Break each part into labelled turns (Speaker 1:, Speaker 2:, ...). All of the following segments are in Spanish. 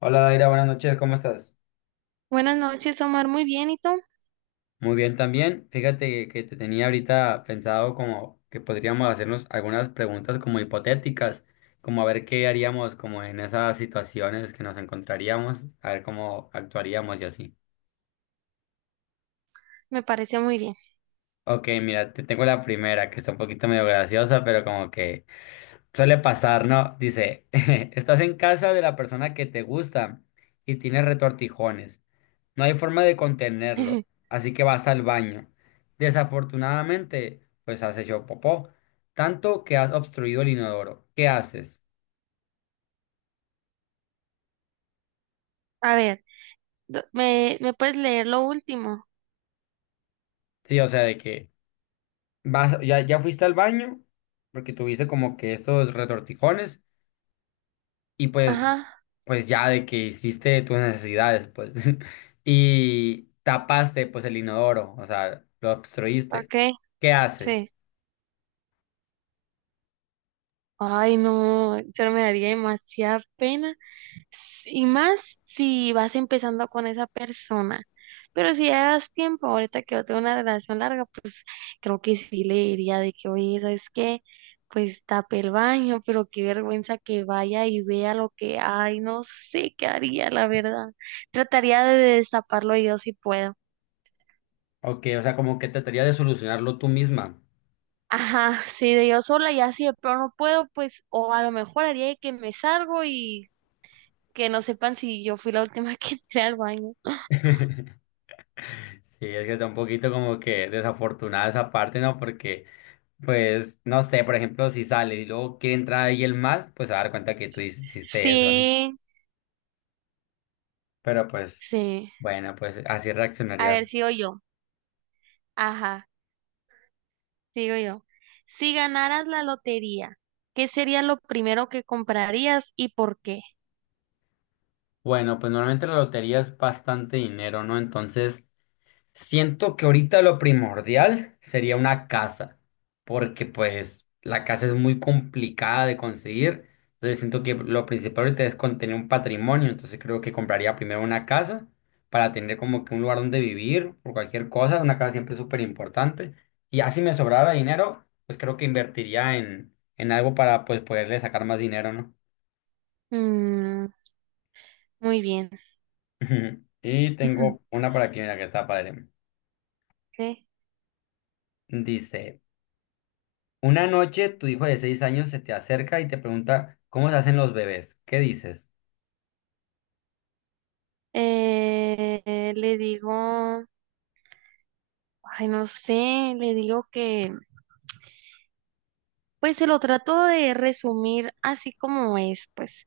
Speaker 1: Hola Daira, buenas noches, ¿cómo estás?
Speaker 2: Buenas noches, Omar. Muy bien, ¿y tú?
Speaker 1: Muy bien también. Fíjate que te tenía ahorita pensado como que podríamos hacernos algunas preguntas como hipotéticas, como a ver qué haríamos como en esas situaciones que nos encontraríamos, a ver cómo actuaríamos y así.
Speaker 2: Me parece muy bien.
Speaker 1: Ok, mira, te tengo la primera que está un poquito medio graciosa, pero como que suele pasar, ¿no? Dice, estás en casa de la persona que te gusta y tienes retortijones. No hay forma de contenerlo, así que vas al baño. Desafortunadamente, pues has hecho popó, tanto que has obstruido el inodoro. ¿Qué haces?
Speaker 2: A ver, ¿me puedes leer lo último?
Speaker 1: Sí, o sea, de que vas, ya fuiste al baño, porque tuviste como que estos retortijones, y pues,
Speaker 2: Ajá,
Speaker 1: pues ya de que hiciste tus necesidades, pues, y tapaste, pues, el inodoro, o sea, lo obstruiste.
Speaker 2: ok,
Speaker 1: ¿Qué haces?
Speaker 2: sí. Ay, no, yo me daría demasiada pena. Y más si vas empezando con esa persona. Pero si ya das tiempo, ahorita que yo tengo una relación larga, pues creo que sí le diría de que, oye, ¿sabes qué? Pues tape el baño, pero qué vergüenza que vaya y vea lo que hay. No sé qué haría, la verdad. Trataría de destaparlo yo si puedo.
Speaker 1: Ok, o sea, como que trataría de solucionarlo tú misma.
Speaker 2: Ajá, sí, de yo sola y así de pronto no puedo, pues, o a lo mejor haría de que me salgo y que no sepan si yo fui la última que entré al baño.
Speaker 1: Sí, es que está un poquito como que desafortunada esa parte, ¿no? Porque, pues, no sé, por ejemplo, si sale y luego quiere entrar alguien más, pues se va a dar cuenta que tú hiciste eso, ¿no?
Speaker 2: Sí,
Speaker 1: Pero pues,
Speaker 2: sí.
Speaker 1: bueno, pues así
Speaker 2: A ver,
Speaker 1: reaccionaría.
Speaker 2: sigo yo. Ajá, sigo yo. Si ganaras la lotería, ¿qué sería lo primero que comprarías y por qué?
Speaker 1: Bueno, pues normalmente la lotería es bastante dinero, ¿no? Entonces, siento que ahorita lo primordial sería una casa, porque pues la casa es muy complicada de conseguir. Entonces siento que lo principal ahorita es con tener un patrimonio. Entonces creo que compraría primero una casa para tener como que un lugar donde vivir por cualquier cosa. Una casa siempre es súper importante. Y ya si me sobrara dinero, pues creo que invertiría en algo para pues poderle sacar más dinero, ¿no?
Speaker 2: Mm, muy bien.
Speaker 1: Y
Speaker 2: Ujú.
Speaker 1: tengo una para aquí, mira, que está padre.
Speaker 2: Ok.
Speaker 1: Dice. Una noche tu hijo de seis años se te acerca y te pregunta cómo se hacen los bebés. ¿Qué dices?
Speaker 2: Le digo, ay, no sé, le digo que, pues se lo trato de resumir así como es, pues,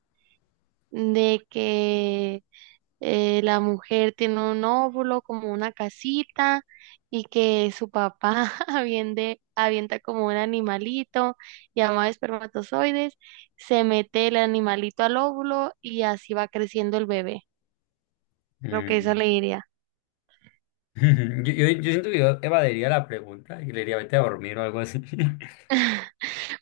Speaker 2: de que la mujer tiene un óvulo como una casita y que su papá avienta como un animalito llamado espermatozoides, se mete el animalito al óvulo y así va creciendo el bebé. Lo que eso
Speaker 1: Mm.
Speaker 2: le diría.
Speaker 1: Yo siento que yo evadiría la pregunta y le diría vete a dormir o algo así.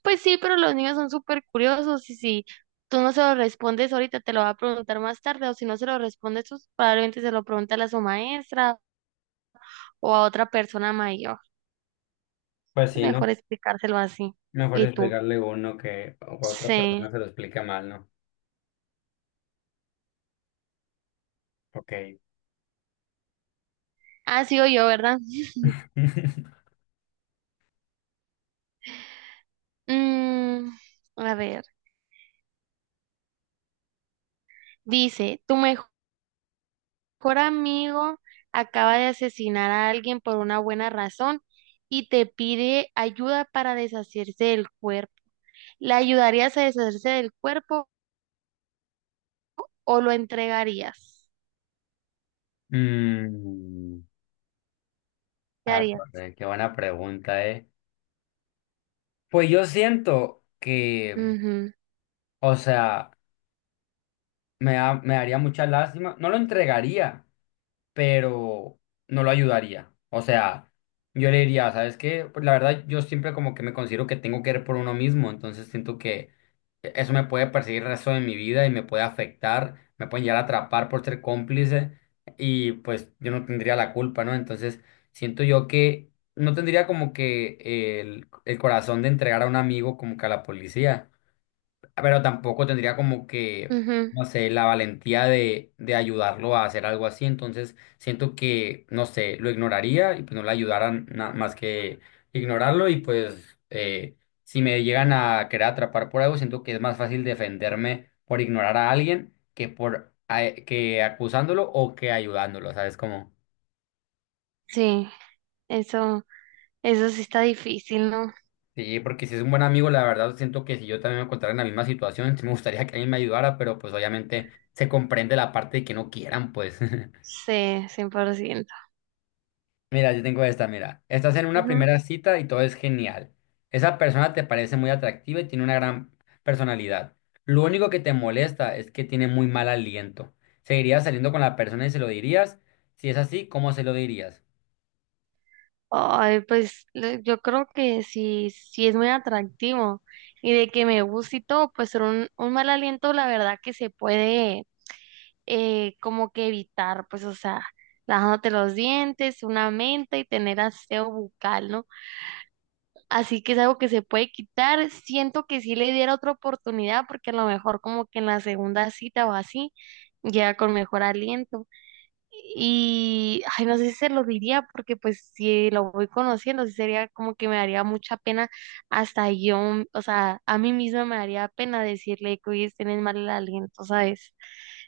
Speaker 2: Pues sí, pero los niños son súper curiosos y si tú no se lo respondes ahorita, te lo va a preguntar más tarde o si no se lo respondes, pues probablemente se lo pregunta a su maestra o a otra persona mayor.
Speaker 1: Pues
Speaker 2: Es
Speaker 1: sí, ¿no?
Speaker 2: mejor explicárselo así.
Speaker 1: Mejor
Speaker 2: ¿Y tú?
Speaker 1: explicarle uno que o que otra persona
Speaker 2: Sí.
Speaker 1: se lo explica mal, ¿no? Ok.
Speaker 2: Ah, sigo yo, ¿verdad? Mm, a ver, dice, tu mejor amigo acaba de asesinar a alguien por una buena razón y te pide ayuda para deshacerse del cuerpo. ¿Le ayudarías a deshacerse del cuerpo o lo entregarías?
Speaker 1: Mm,
Speaker 2: ¿Qué
Speaker 1: ah,
Speaker 2: harías?
Speaker 1: torre, qué buena pregunta, ¿eh? Pues yo siento que,
Speaker 2: Ujú,
Speaker 1: o sea, me daría mucha lástima, no lo entregaría, pero no lo ayudaría. O sea, yo le diría, ¿sabes qué? Pues la verdad, yo siempre como que me considero que tengo que ir por uno mismo, entonces siento que eso me puede perseguir el resto de mi vida y me puede afectar, me pueden llegar a atrapar por ser cómplice y pues yo no tendría la culpa, ¿no? Entonces siento yo que no tendría como que el corazón de entregar a un amigo como que a la policía, pero tampoco tendría como que,
Speaker 2: ujú.
Speaker 1: no sé, la valentía de ayudarlo a hacer algo así. Entonces, siento que, no sé, lo ignoraría y pues no le ayudaran más que ignorarlo. Y pues, si me llegan a querer atrapar por algo, siento que es más fácil defenderme por ignorar a alguien que por que acusándolo o que ayudándolo, ¿sabes cómo?
Speaker 2: Sí, eso, eso sí está difícil, ¿no?
Speaker 1: Sí, porque si es un buen amigo, la verdad siento que si yo también me encontrara en la misma situación, sí me gustaría que alguien me ayudara, pero pues obviamente se comprende la parte de que no quieran, pues.
Speaker 2: Sí, 100%.
Speaker 1: Mira, yo tengo esta, mira. Estás en una primera cita y todo es genial. Esa persona te parece muy atractiva y tiene una gran personalidad. Lo único que te molesta es que tiene muy mal aliento. ¿Seguirías saliendo con la persona y se lo dirías? Si es así, ¿cómo se lo dirías?
Speaker 2: Ay, yo creo que sí, sí es muy atractivo y de que me guste y todo, pues ser un mal aliento, la verdad que se puede como que evitar, pues o sea, lavándote los dientes, una menta y tener aseo bucal, ¿no? Así que es algo que se puede quitar. Siento que sí le diera otra oportunidad porque a lo mejor como que en la segunda cita o así, ya con mejor aliento. Y, ay, no sé si se lo diría, porque pues si lo voy conociendo, sí sería como que me daría mucha pena, hasta yo, mm, o sea, a mí misma me daría pena decirle que hoy tienes mal el aliento, ¿sabes?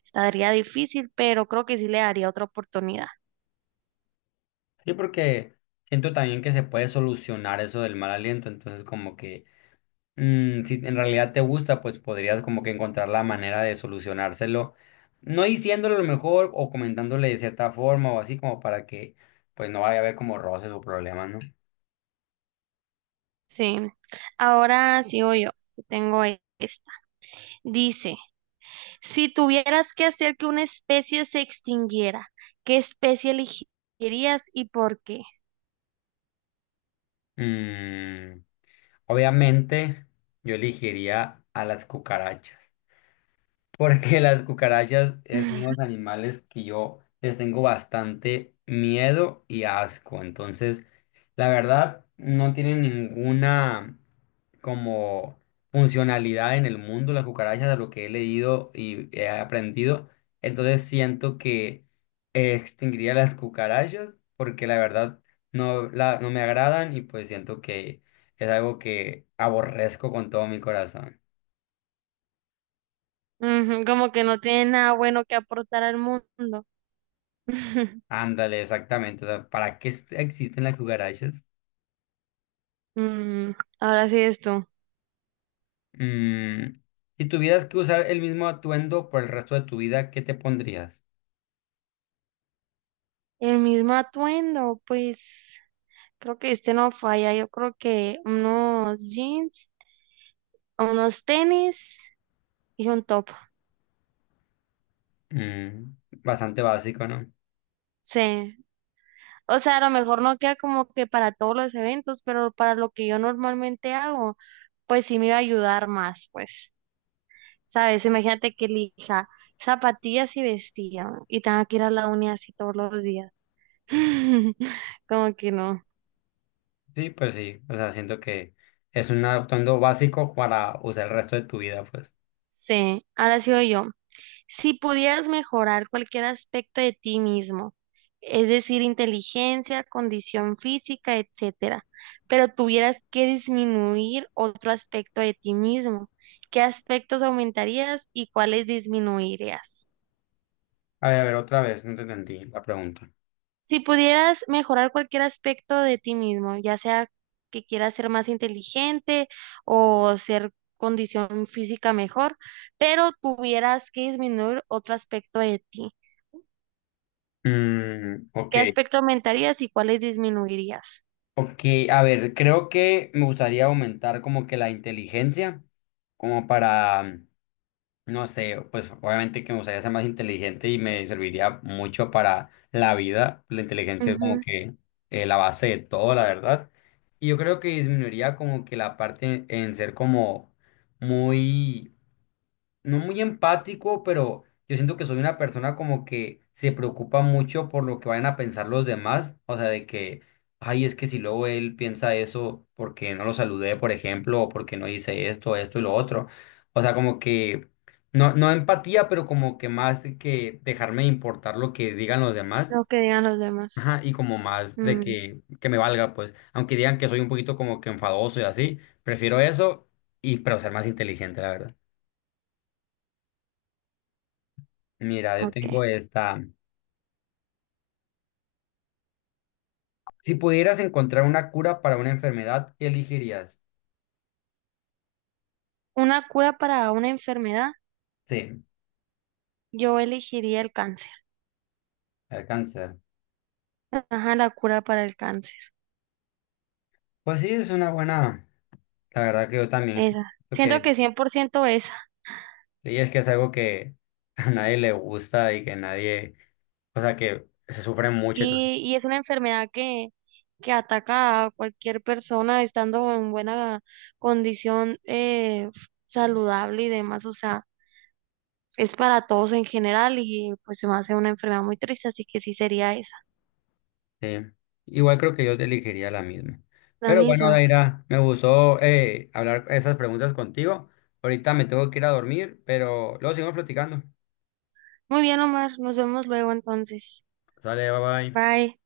Speaker 2: Estaría difícil, pero creo que sí le daría otra oportunidad.
Speaker 1: Sí, porque siento también que se puede solucionar eso del mal aliento, entonces como que... Mm, si en realidad te gusta, pues podrías como que encontrar la manera de solucionárselo, no diciéndole lo mejor o comentándole de cierta forma o así como para que pues no vaya a haber como roces o problemas, ¿no?
Speaker 2: Sí. Ahora sí sigo yo, que tengo esta. Dice, si tuvieras que hacer que una especie se extinguiera, ¿qué especie elegirías y por qué?
Speaker 1: Mm, obviamente yo elegiría a las cucarachas. Porque las cucarachas es unos animales que yo les tengo bastante miedo y asco. Entonces, la verdad, no tienen ninguna como funcionalidad en el mundo las cucarachas, de lo que he leído y he aprendido. Entonces, siento que extinguiría las cucarachas porque la verdad no, la, no me agradan y pues siento que es algo que aborrezco con todo mi corazón.
Speaker 2: Ujú, como que no tiene nada bueno que aportar al mundo.
Speaker 1: Ándale, exactamente. O sea, ¿para qué existen las cucarachas?
Speaker 2: Mm, ahora sí esto.
Speaker 1: Mm, si tuvieras que usar el mismo atuendo por el resto de tu vida, ¿qué te pondrías?
Speaker 2: El mismo atuendo, pues creo que este no falla. Yo creo que unos jeans, unos tenis y un top.
Speaker 1: Mm, bastante básico, ¿no?
Speaker 2: Sí. O sea, a lo mejor no queda como que para todos los eventos, pero para lo que yo normalmente hago, pues sí me iba a ayudar más, pues. ¿Sabes? Imagínate que elija zapatillas y vestido y tenga que ir a la uni así todos los días. Como que no.
Speaker 1: Sí, pues sí. O sea, siento que es un atuendo básico para usar el resto de tu vida, pues.
Speaker 2: Sí, ahora sigo yo. Si pudieras mejorar cualquier aspecto de ti mismo, es decir, inteligencia, condición física, etcétera, pero tuvieras que disminuir otro aspecto de ti mismo, ¿qué aspectos aumentarías y cuáles disminuirías?
Speaker 1: A ver, otra vez, no te entendí la pregunta.
Speaker 2: Si pudieras mejorar cualquier aspecto de ti mismo, ya sea que quieras ser más inteligente o ser condición física mejor, pero tuvieras que disminuir otro aspecto de ti,
Speaker 1: Mm, ok.
Speaker 2: ¿qué aspecto aumentarías y cuáles disminuirías?
Speaker 1: Ok, a ver, creo que me gustaría aumentar como que la inteligencia, como para no sé, pues obviamente que me gustaría ser más inteligente y me serviría mucho para la vida. La inteligencia es como
Speaker 2: Ujú.
Speaker 1: que la base de todo, la verdad. Y yo creo que disminuiría como que la parte en ser como muy no muy empático, pero yo siento que soy una persona como que se preocupa mucho por lo que vayan a pensar los demás, o sea, de que, ay, es que si luego él piensa eso porque no lo saludé, por ejemplo, o porque no hice esto, esto y lo otro, o sea, como que, no, no empatía, pero como que más de que dejarme importar lo que digan los demás.
Speaker 2: Lo que digan los demás.
Speaker 1: Ajá, y como más de
Speaker 2: Mm,
Speaker 1: que me valga, pues, aunque digan que soy un poquito como que enfadoso y así, prefiero eso y pero ser más inteligente, la verdad. Mira, yo
Speaker 2: ok.
Speaker 1: tengo esta. Si pudieras encontrar una cura para una enfermedad, ¿qué elegirías?
Speaker 2: Una cura para una enfermedad.
Speaker 1: Sí,
Speaker 2: Yo elegiría el cáncer.
Speaker 1: el cáncer.
Speaker 2: Ajá, la cura para el cáncer.
Speaker 1: Pues sí, es una buena. La verdad que yo también siento
Speaker 2: Esa. Siento
Speaker 1: que
Speaker 2: que 100% esa.
Speaker 1: sí, es que es algo que a nadie le gusta y que nadie, o sea, que se sufre mucho. Entonces,
Speaker 2: Sí, y es una enfermedad que ataca a cualquier persona estando en buena condición saludable y demás. O sea, es para todos en general y pues se me hace una enfermedad muy triste, así que sí sería esa,
Speaker 1: sí. Igual creo que yo te elegiría la misma.
Speaker 2: la
Speaker 1: Pero bueno,
Speaker 2: misma.
Speaker 1: Daira, me gustó hablar esas preguntas contigo. Ahorita me tengo que ir a dormir, pero luego seguimos platicando.
Speaker 2: Muy bien, Omar. Nos vemos luego entonces.
Speaker 1: Sale, bye bye.
Speaker 2: Bye.